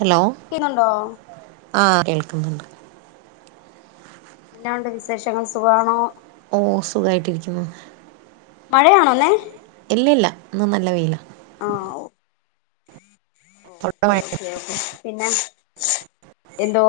Hello ഉണ്ടോ ആ കേൾക്കുന്നുണ്ട് എന്നാ ഉണ്ട് വിശേഷങ്ങൾ സുഖാണോ ഓ സുഖായിട്ടിരിക്കുന്നു മഴയാണോന്നെ ഇല്ല ഇല്ല ഇന്നും നല്ല വെയില ആഹ് ഓ അവിടെ മഴ പിന്നെ എന്തോ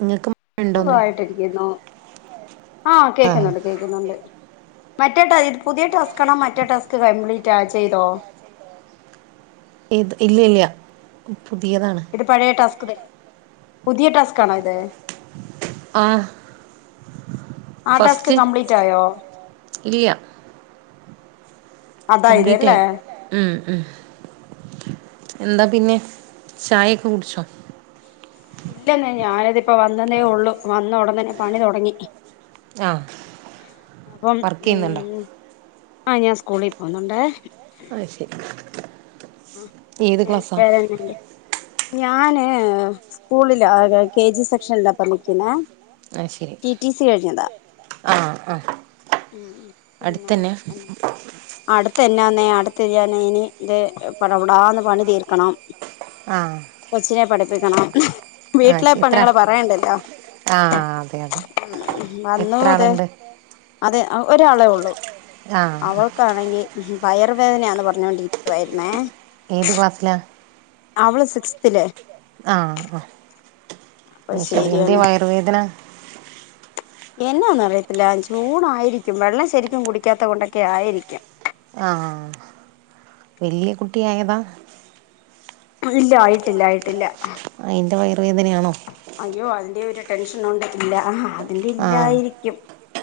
നിങ്ങക്കും സുഖായിട്ടിരിക്കുന്നു ആഹ് ആ കേക്കുന്നുണ്ട് കേക്കുന്നുണ്ട് മറ്റേ പുതിയ ടാസ്ക് ആണോ മറ്റേ ടാസ്ക് കംപ്ലീറ്റ് ആ ചെയ്തോ ഇത് ഇല്ല ഇല്ല പുതിയതാണ് ഇത് പഴയ ടാസ്ക് പുതിയ ടാസ്കാണോ ഇത് ആഹ് ആ ടാസ്ക് കംപ്ലീറ്റ് ആയോ ഇല്ല കംപ്ലീറ്റ് അതായതല്ലേ ആയി ഉം, ഉം എന്താ പിന്നെ ചായൊക്കെ കുടിച്ചോ ഇല്ലെന്നേ ഞാനതിപ്പ വന്നന്നേ ഉള്ളു വന്ന ഉടൻതന്നെ പണി തുടങ്ങി ആ വർക്കെയ്ന്നുണ്ടോ ആ ഞാൻ സ്കൂളി പോന്നുണ്ടേ ആ ശെരി ആ പിന്നെ വേറെന്നാണ്ട് ഞാന് സ്കൂളില് ആകെ കെ ജി സെക്ഷനിലാ പ്പാ നിക്ക്ന്നേ ആ ശരി റ്റി റ്റി സി കഴ്ഞ്ഞതാ ആ ആ ഉം പിന്നെ അടുത്തന്നെ എന്നാ അടു തന്നന്നെ അടുത്ത് ഞാനിനി ഇത് പടപാടാന് പണി തീർക്കണം ആ കൊച്നെ പഠിപ്പിക്കണം ആ വീട്ട്ലെ ശരി എത്ര പണികള് പറയണ്ടല്ലോ ആ അതെ അതെ ഉം വന്നു എത്ര തെ ആളുണ്ട് അത് ആ ഒരാളെ ഉള്ളു ആ ആ. അവൾക്കാണങ്കി വയറുവേദനയാന്ന് പറഞ്ഞൊണ്ടിരിക്കുവാര്ന്നേ ഏത് ക്ലാസ്സിലാ അവള് സിക്സ്ത്തില് ആഹ് അപ്പൊ ഉം ശെരി ശരിയെന്ന് എന്തിവയറുവേദന എന്നാന്നറിയത്തില്ല ചൂടായ്രിക്കും വെള്ളം ശെരിക്കും കുടിക്കാത്തകൊണ്ടൊക്കെ ആയിരിക്കും ആ വെല്യ കുട്ടി ആയത ഇല്ല ആയിട്ടില്ലായിട്ടില്ല അയിന്റ വയ വേദനയാണോ ഈ ഒരു ടെൻഷന് ഒണ്ട് ഇല്ല ആ ന്റെ ആഹ് ഇല്ലായിരിക്കും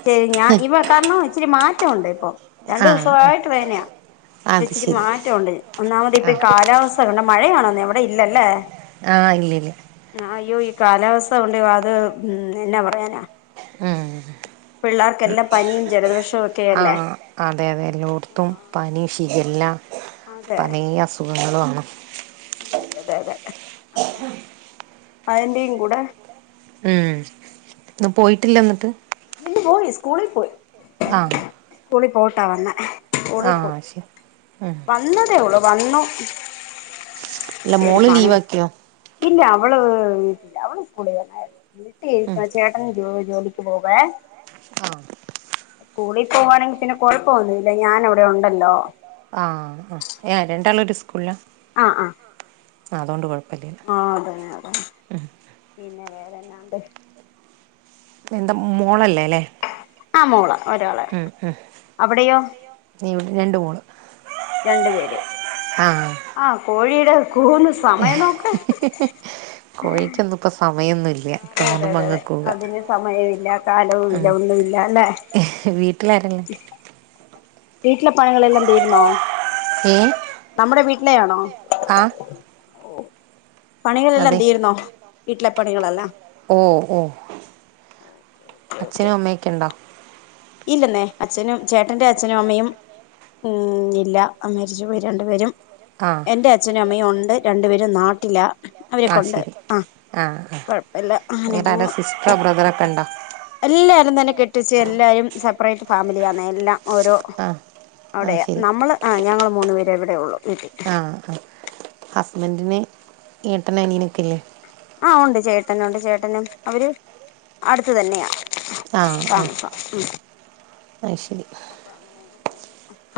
ശെരി ഞാ ഇവ കാരണം ഇച്ചിരി മാറ്റൊണ്ടിപ്പോ രണ്ടു ആഹ് ആഹ് ദുസവായ്ട്ട് വേനയാ ഇപ്പ അത് ഇച്ചിരി ശരി മാറ്റവൊണ്ട് ഒന്നാമത് ഇപ്പി ആഹ് കാലാവസ് [unintelligible] മഴയാണോന്നെ അവ്ടെ ഇല്ലല്ലേ ആ ഇല്ലില്ല അയ്യോ ഈ കാലാവസ്ഥ കൊണ്ട്അത് ഉ എന്നാ പറയാനാ പിള്ളേർക്കെല്ലാം പനിയും ജലദോഷവും ആ ഒക്കെയല്ലേ അതെ അതെ എല്ലോട്ത്തും ആഹ് പനി ഷിഗല്ല അതെ പനിം അസുഖങ്ങളുവ ആ അതെ അതെ അതെ അതെ അപ്പം അയ്ന്റെയും കൂടെ ഉം ഇന്ന് പോയ്ട്ടില്ലന്നിട്ട് ഇന്ന് പോയി സ്കൂള പോയി ആ കുളി പോട്ട വന്നെ ഒളിപ്പോ ശരി ഉം വന്നതേ എള വന്നു ഇല്ല ശരി മോള് ലീവ് പണി ആക്കിയോ ഇല്ല അവള് വീട്ടില് അവള് സ്കൂളിൽ വന്നായിരുന്നു ഉം വട്ടിക്ക ചോട്ടൻ ജോ ജോലിക്ക് പോവ ആഹ് സ്കൂളിൽ പോവവാണെങ്കിൽ പിന്നെ കൊഴപ്പ ഒൊന്നല്ല ഞാൻ അവിടെ ഒണ്ടല്ലോ രണ്ടാള ഒരു സ്കൂളിലാ ആ ആ ആ അതുകൊണ്ട് കൊ പല്ലിയ പിന്നെ വേറെന്നാണ്ട് എന്താ മോളല്ലേ അല്ലേ ആ മോള ഒരാള ഉം ഉം അവിടെയോ നീ ഇവിടെ രണ്ട് മോള് രണ്ടു പേര് ആ കോഴീട കോയിക്കന്ന ഇപ്പ മയൊന്നു അതെ അതെ അതെ അതെ അതിന് സമയല്ല കാലവും ഉം ഇലൊന്നുമ ഇല്ല അല്ലെ വീട്ടിലാരല്ലേ വീട്ടില പണങ്ങളെല്ലാം തീരുന്നൊ ഏ നമ്മുടെ വീ ഇല്ലയാണോ ആ പണികളെല്ലാം അതെ തീരുന്നോ വീട്ടിലെപ്പണികല്ലാ ഓ ഓ ഓക്കെ ഓക്കെ അച്ഛനും അമ്മയൊക്കെ ഉണ്ടോ ഇല്ലെന്നേ അച്ഛനും ചേട്ടന്റെ അച്ഛനും അമ്മയും ഉം ഇല്ല മ്മരിച്ചു പോയി രണ്ടു പേരും ആഹ് എന്റെ അച്ഛനും അമ്മയും ഒണ്ട് രണ്ടു പേരും നാട്ടിലാ അവരെ ആ കൊണ്ട് ശരി ആ ആഹ് ആ കൊഴപ്പമില്ല അങ്ങനെ വേറെ പോ ആരാ സിസ്റ്ററോ ബ്രദറൊക്കെ ഉണ്ടോ എല്ലാരും തന്നെ കെട്ടിച്ച് എല്ലായും സെപ്പറേറ്റ് ഫാമിലിയാണ് എല്ലാം ഓരോ ആഹ് ആ അവിടെയാ ശരി നമ്മൾ ആ ഞങ്ങ മൂന്ന് പേരെവിടെയള്ളൂ എഹ് ആ ആ ഹസ്ബൻഡന് ഏട്ടൻ അനിയനൊക്കെ ഇല്ലേ ആഹ് ഉണ്ട് ചേട്ടൻ ഉണ്ട് ചേട്ടനും അവര് അടുത്ത് തന്നെയാ ആഹ് ആഹ് താമസം ഉം അത് ശരി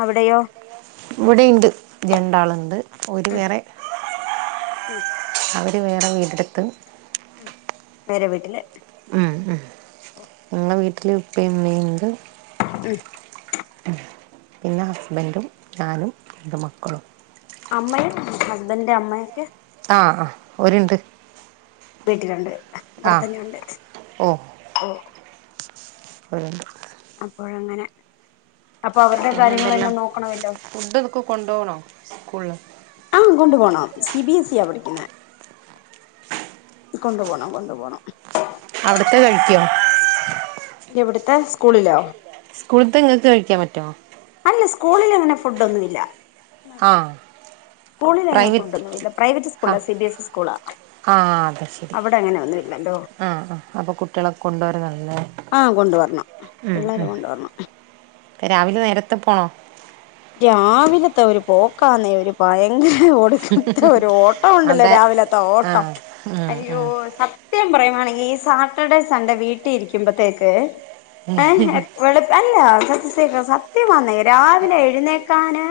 അവിടെയോ ഇവിടുണ്ട് രണ്ടാളുണ്ട് ഓരു ഉം വേറെ ഉം അവര് വേറെ വീടെടുത്ത് വേറെ വീട്ടില് ഉം ഉം ഉം നിങ്ങളെ വീട്ട വീട്ടിൽ ഉപ്പയും ഉമ്മയും ഉണ്ട് ഉം പിന്നെ ഹസ്ബൻറും ഞാനും രണ്ട് മക്കളും അമ്മയും ഹസ്ബന്റ ഇൻറെ അമ്മയൊക്കെ ആ ആ അവരുണ്ട് വീട്ടിലുണ്ട് ഇവിടെ തന്നെയ ഉണ്ട് ഓ ഉം അപ്പോഴ അങ്ങനെ അപ്പൊ അവരുടെ പിന്നെ എന്തെല്ലാം കാര്യങ്ങളെല്ലാം നോക്കണമല്ലോ ഫുഡ് ഒക്കെ കൊണ്ടു പോണോ സ്കൂളില് ആ കൊണ്ടു പോണം സി ബി എസ്ഇ പഠിക്കുന്ന കൊണ്ടു പോണം കൊണ്ടു പോണം അവിടുത്തെ കഴിക്കോ ഇവിടുത്തെ സ്കൂളിലോ സ്കൂളത്തെ നിങ്ങൾക്ക് കഴിക്കാൻ പറ്റുമോ അല്ല സ്കൂളിൽ അങ്ങനെ ഫുഡ് ഒന്നുമില്ല ആ സ്കൂളിൽങ്ങനെ ഫുഡ പ്രൈവറ്റ് ഒന്നുംല്ല പ്രൈവറ്റ് ആ school C B S E സ്കൂളാ ആ അതെ ശരി അവിടെ അങ്ങനെ ഒന്നുംല്ലല്ലോ ആ ആ അപ്പോൾ കുട്ടികളൊക്കെ കൊണ്ടുവരുന്നല്ലേ ആ കൊണ്ട് വരണം ഉം, പിള്ളാര് ഉം. കൊണ്ടുവരണം രാവിലെ നേരത്തെ പോണോ രാവിലത്തെ ഒരു പോക്ക് ആണേ ഒരു പയങ്ക ഓടത്തെ ഒരു ഓട്ടം ഉണ്ടല്ലോ അതെ രാവിലത്ത ആ ഓട്ടം ഉം, അയ്യോ ഉം. സത്യം പറയാ ആണെങ്കിൽ ഈ സാറ്റർഡേ സൺഡേ വീട്ടിൽ ഇരിക്കുമ്പോത്തേക്ക് ആഹ ഒളപ്പ അല്ല [unintelligible] സത്യം ആന്നേ രാവിലെ എഴ എഴുന്നേക്കാന്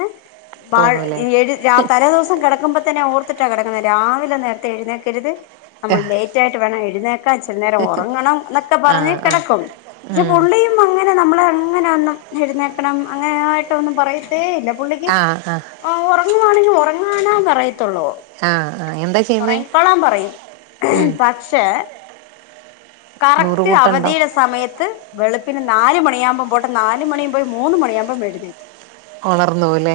മഴ തോന്നൂലേ എഴ് രാ തലേദിവസം കിടക്കുമ്പ തന്നെ ഓർത്തിട്ടാ കിടക്കുന്നത് രാവിലെ നേരത്തെ എഴുന്നേക്കരുത് നമ്മൾ ആ ലേറ്റായിട്ട് ട്ട് വേണം എഴുന്നേക്കാച് വൈകുന്നേരം ഒറങ്ങണം ന്നൊക്ക് ക്കെ പറഞ് ആ കെടക്കും പക്ഷെ ഉം. പുള്ളിയും അങ്ങനെ ന്നമ്മ്ളെ അങ്ങനെ ഒന്നും എഴുന്നേക്കണം അങ്ങനെആയിട്ടൊന്നും പറയ് പറയത്തി ല്ലേ പുള്ളികി ആ ആ ഓ ഒറക് ളുആണെങ്കിലൽ ഒറങ്ങാനാ പറയ് ത്തൊള്ളൂ ആഹ് ആഹ് എന്താ ചെയ്യുന്നെ ഒറങ്ങിക്കൊളാൻ പറയും ഉം പക്ഷെ നൂറ് കറക്റ്റ് കൂട്ടുണ്ടോ അവധിടെ സമയത്ത് വെളുപ്പിന് ന്നാല് മണിയാഉമ്പം പോട്ടെ ന്നാല് മണിയും പോയി മൂന്ന് മണിയാഉമ്പോ എഴുന്നേക്കും ഒണർന്നു ലേ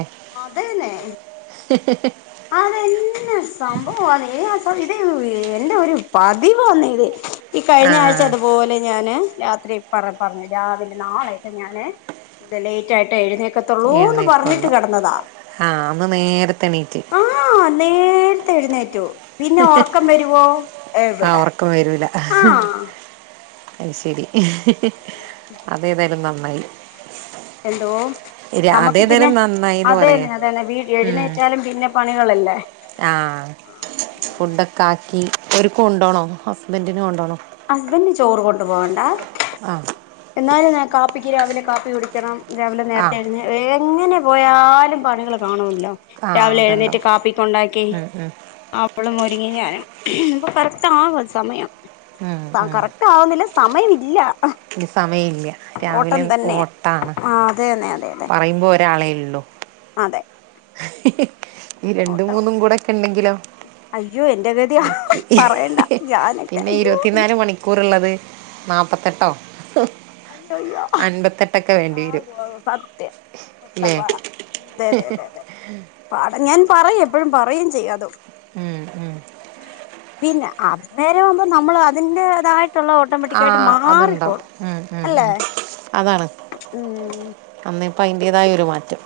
[unintelligible] അതന്നെ സംഭവ അതേ കഴ്ഞാസം ഇതെ എന്റെ ഒരു പതിവാന്നെ ഇത് ഇ ക്കഴിഞ ആഴ്ച ആഹ് അതുപോലെ ഞാന് രാത്രി പറ പറഞ്ഞ് രാവിലെ നാളെയൊക്കെ ഞാന് ലേറ്റ് ആയിട്ടേ എഴുന്നേക്കത്തൊൾ ന്നീക്കൊള്ളു ആ അന്ന് ന്നേര്ത്തെ എണീറ്റ് ആ ന്നേര്ത്തെ എഴുന്നേറ്റു പിന്നെ ഒറക്കം വരുവോ എവിടെ [unintelligible] ആഹ് അഹ് ശെരി [unintelligible] അതേ തായാലും ന്നന്ന് മ്മയി എന്തോ ന്നമക്ക് പിന്നെ അതേതായാലും നന്നായിന്ന് പറയാ അതെന്നെ അതന്നെ വീ എഴുന്നേറ്റാലും പിന്നെ പണികളെല്ലെ ആ ഫുഡൊക്ക ആക്കി ഓര്ക്ക് ഒണ്ടോണോ ഹസ്ബൻ്റന് ഒണ്ടോണോ ഹസ്ബൻ്റ് ചോറ് കൊണ്ട് പോണ്ട അ എന്നാലും ഞാ കാപ്പിക്കി രാവിലെ കാപ്പി കുടിക്കണം രാവിലെ ന്നേര്ത്തെ ആഹ് എഴ്ന്നെ വേ ങ്ങനെ പോയാലും പണികള് കാണുല്ലോ ആഹ് രാവിലെ എഴുന്നേറ്റ് അതുണ്ടാവും കാപ്പികെ ഒണ്ടാക്കി ഉം ഉം അപ് പ്പളും മുരിങ്ങിം ഞനും ഇപ്പ കറക്റ്റ് ആവു സമയം ഉം പാം കറക്റ്റ് ആവുന്നില്ല സമയം ഇല്ല സമയ ല്ല്യ രാവിലെ തന്നെയാ ഓട്ടാണ് ആ അതെന്നെ പറയുമ്പോ ഒരാളെ ള്ളു അതേ [inaudible] ഈ രണ്ടും മൂന്നും കൂടെ ഒക്കെ ഇണ്ടെങ്കിലോ അയ്യോ എന്റെ ഗതി പറയണ്ട [unintelligible] ഞാനൊക്കെ പിന്നെ അയ്യോ ഇരുവത്തിന്നാല് മണിക്കൂറ് ഉള്ളത് നാപ് കേട്ടോ അയ്യയ്യോ വരും ആവോ സത്യം അല്ലേ കഷ്ടപ്പാട അതെ അതെ അതെ പാടം ഞാൻ പറയും എപ്പഴും പറയും ചെയ്യാതോ ഉം ഉം പിന്നെ അന്നേരാവുമ്പൊ നമ്മള് അതിന്റേതായിട്ട - ട്ടൊള്ള ഓട്ടോ ആ മട്ടിക്കാ [unintelligible] യിട്ട് മാറിക്കോ അതുണ്ടാവും ഉം, ഉം, അല്ലേ ഉം. ഉം പ്പയിന്റേതായൊരുമാറ്റം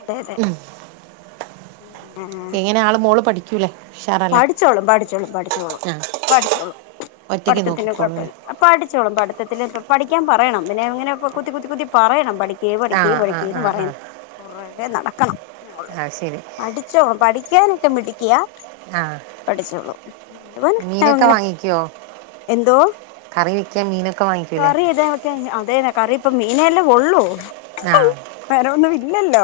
അതെയതെ എങ്ങനാ ആള് മോള് പഠി ക്കൂലെ പഠിച്ചോളും പഠിച്ചോളും പഠിച്ചോളും പഠിച്ചോളും ഒറ്റയ്ക്ക് പഠിതത്തിന്ന് നോക്കിക്കോളൂ അല്ലേ കൊഴപ്പല്ല പഠിച്ചോളും പഠിത ന്നെ പഠിക്കാൻ പറയണം പിന്നെ ഇങ്ങനെ കുത്തി കുത്തി കുത്തി പറയണം പഠിക്ക ക് ആ പഠിക്ക് പഠിക്ക് ആ ആ പഠിക്ക്ന്ന് ആ പറയണം കേ നടക്കണം നെ ഒള്ളു ആ ശരി പഠിച്ചോ പഠി കാനൊക്കെ മിടിക്കിയ ആ പഠിച്ചോളും [unintelligible] മീനൊക്കെ ഇങ്ങനെ വാങ്ങിക്കുവോ എന്തോ ക്കാമീനൊ കറി ഇതാ തേങ്ങ ആഹ് അതേന് കറി ഇപ്പം മീനേല്ലേ ഉള്ളൂ ആ വേറെ ഒന്ന് വി ഇല്ലിൽ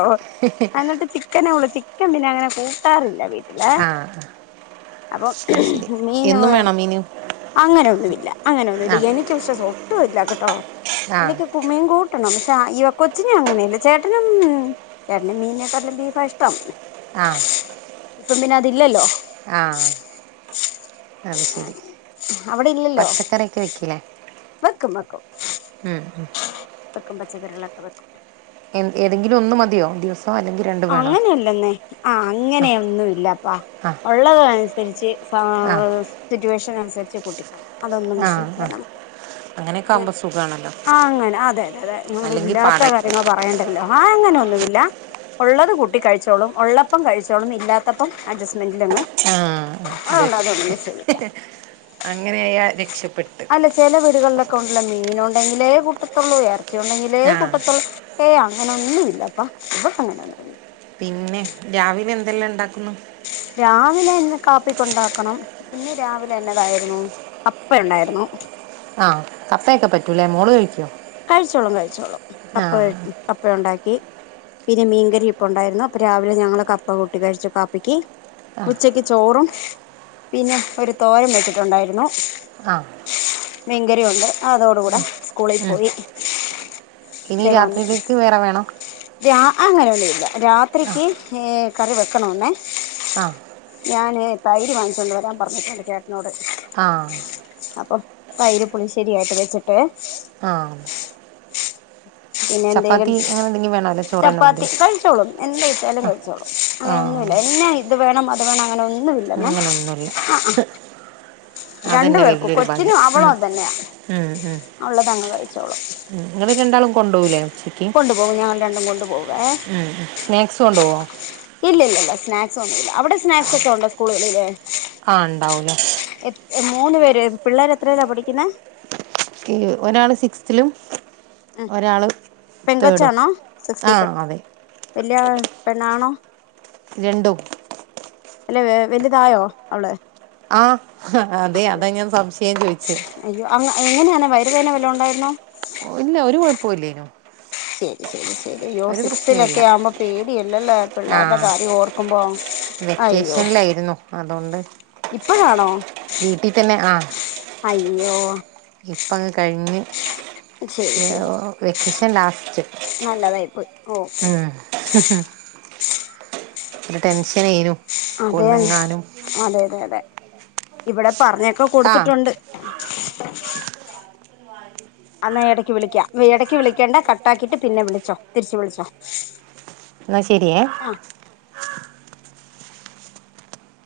അന്നിട്ട് ചിക്കനോ ഒളി ക്കെന്തിനാങ്ങനെ കൂട്ടാറില്ല വീട്ട് ലെ ആ ആ, അപ്പൊ ശരി മീനോ എന്നും വേണം മീന് അങ്ങനൊന്നുവില്ല ആ അങ്ങനൊന്നുവില്ല എനിക്ക് പഷെ സൊ ഇല്ല കെട്ടോ ആ എനിക്ക് കുമിയിൻകൂ [unintelligible] ഇ ഒ കൊച്ചിന് അങ്ങനെയല്ല ചേട്ടനും ഏട്ടന് മീനക്കാട്ട്ലും ബീഫാ ഇഷ്ടം ആഹ് ഇപ്പം പിന്ന അതില്ലല്ലോ ആഹ് അത് ശരി അവിടെ ഇല്ലല്ലോ പച്ചക്കറിയൊക്കെ വെക്കീലെ വെക്കും വെക്കും വെക്കും പച്ചക്കറികളോക്കെ വെക്കും ഏ ഏതെങ്കിലും ഒന്ന് മതിയോ ദിവസം അല്ലെങ്കിൽ രണ്ടും വേണോ അങ്ങനല്ലെന്നെ ആ ആ അങ്ങനെ ഒന്നൂല്ലാപ്പാ ആ ഒള്ളത് തിരിച്ച് ആ [unintelligible] സിറ്റുവേഷനനുസരിച്ച് പൊട്ടി അതൊന്നും ആ വിഷയല്ല ആ നമുക്ക് അങ്ങനെയൊക്കെ അഅതെന്നും ആകുമ്പോൾ [unintelligible] സുഖമാണല്ലോ ആ അങ്ങനെ അതെ അതെ അതെ നമ്മൾ അല്ലെങ്കിൽ ഇല്ലാത്ത പാടായി പോകും കാര്യങ്ങൾ പറയേണ്ട ആ അങ്ങനെയ ഒന്നുമില്ല ഉള്ളത് കൂട്ടി കഴിച്ചോളും ഉള്ളപ്പം കഴിച്ചോളും ഇല്ലാത്തപ്പം അഡ്ജസ്റ്റ്മെന്റ് ആഹ അതെ വിഷയമില്ല അങ്ങനെയായാ രക്ഷപ്പെട്ട് [unintelligible] മീൻ ഉണ്ടെങ്കിലേ കൂട്ടത്തുള്ളൂ യെട ഉണ്ടെങ്കിലേ ആ കൂട്ടത്തുള്ളു ഏ അങ്ങനെന്നുമില്ലപ്പാ പ്പ [unintelligible] രാവില എന്തെല്ലാം ഉണ്ടാക്കുന്നു രാവിലെ എന്നെ കാപ്പിക്കൊണ്ടാക്കണം ഇന്ന് രാവിലെ എന്നതായിരുന്നു കപ്പ ഒണ്ടായിരുന്നു ആഹ കപ്പയൊക്കെ പറ്റൂലേ മോള് കഴിക്കോ കഴിച്ചോളും കഴിച്ചോളും ആ കപ്പ കപ്പ ഉണ്ടാക്കി പിന്നെ മീൻകരി ഇപ്പ ഉണ്ടായിരുന്നു അപ്പൊ രാവിലെ ഞങ്ങള് കപ്പ കൂട്ടി കഴിച്ചു കാപ്പിക്ക് ആ ഉച്ചക്ക് ചോറും പിന്നെ ഒരു തോരും വെച്ചി ട്ടുണ്ടായിരുന്നു ആ മീൻകരി ഉണ്ട് അതോട കൂടെ സ്കൂളിൽ ഉം. പോയി ഇനി ദേ രാത്രിയിലേക്ക് വേറെ വേണോ അങ്ങനെ ഒന്നു ല്ല ആ രാത്രിക്ക് കറി വെക്കണോന്നെ ആ ഞാൻ തൈര് വങ്ങിച്ചൊണ്ട് വരാ പറഞ്ഞിട്ടുണ്ട് ചേട്ടാനോട് ആഹ അപ്പൊ തൈര് പുളിശേരിയായിട്ട് വെച്ചിട്ട് ആ പിന്നെ എന്തേലും എന്തെങ്കിലും വേണോ അല്ല ചോറ് തന്നെ ചപ്പാത്തി മതിയോ കഴിച്ചോളും എന്ത് വെച്ചാലും ആഹ് കഴിച്ചോളും. അങ്ങനെ ആഹ് ഒന്നുല്യ എന്നാ ഇത് വേണംഅത് വേ ഞാൻ അങ്ങനൊന്നും ഒന്നുല്യ ന്ന അങ്ങനെയൊന്നുമില്ല അതന്നെ വലിയൊരു ഭാഗ്യം. ഉ തന്നെയാ ഉ ഉ ഉള്ളതങ്ങ് ഇങ്ങള് രണ്ടാളും കൊണ്ടോവൂലെ കൊണ്ടു പോകും ഞങ്ങൾ രണ്ടും കൊണ്ടു പോവെ ഉം ഉം സ്നാക്സ് കൊണ്ടുപോവോ ഇല്ല ഇല്ല ഇല്ല സ്നാക്സ് ഒന്നുല്യ അവിടെ സ്നാക്സ് ഒക്കെ ഉണ്ടോ സ്കൂളുകളിലേ ആഹ ഉണ്ടാവൂലോ എ മൂന്ന് പേര് പിള്ളേര് എത്രില്ലാ പഠിക്കുന്നേ ഒരാള് സിക്സ്ത്തിലും ഉം ഒരാള് തേടും ആ അതെ വല്യ പെണ്ണാണോ രണ്ടും അല്ലെ വെ വലുതായോ അവള്. ആ ഹാ അതെ അയ്യോ അതാ ഞാൻ സംശയം ചോയിച്ചേ അയ്യോ അങ്ങ് എങ്ങനെയാണ് വയറുവേദന വല്ലോ ഉണ്ടായിരുന്നോ? ഇല്ല ഒരു കുഴപ്പല്ലേനു. ശരി ശരി [unintelligible] യ്യോ സിക്സ്ത്തിലൊക്കെ ആവുമ്പോ പേടിയല്ലല്ലേ ആ പിള്ളേരുടെ കാര്യം ഓർക്കുമ്പോ അയ്യോ വെക്കേഷനിലായിരുന്നു അതുകൊണ്ട് ഇപ്പഴാണോ വീട്ടിൽ അയ യ്യോ ഇപ്പങ്ങ് കഴിഞ്ഞ് ശരി ശരി വെക്കേഷൻ ലാസ്റ്റ് നല്ലതായി പോയി ഓക്കെ ഉം ഹും ഹും ടെൻഷനേനു അതെ സ്കൂളിന്നെങ്ങാനും അതെ അതെ അതെ ഇവിടെ പറഞ്ഞൊക്കെ ആ കൊടുത്തിട്ടുണ്ട്. അന്നാ ഇടക്ക് വിളിക്കാം ഇടക്ക് വിളിക്കേണ്ട കട്ടാക്കിട്ട് പിന്നെ വിളിച്ചോ തിരിച്ച് വിളിച്ചോ എന്നാ ശെരിയേ ആ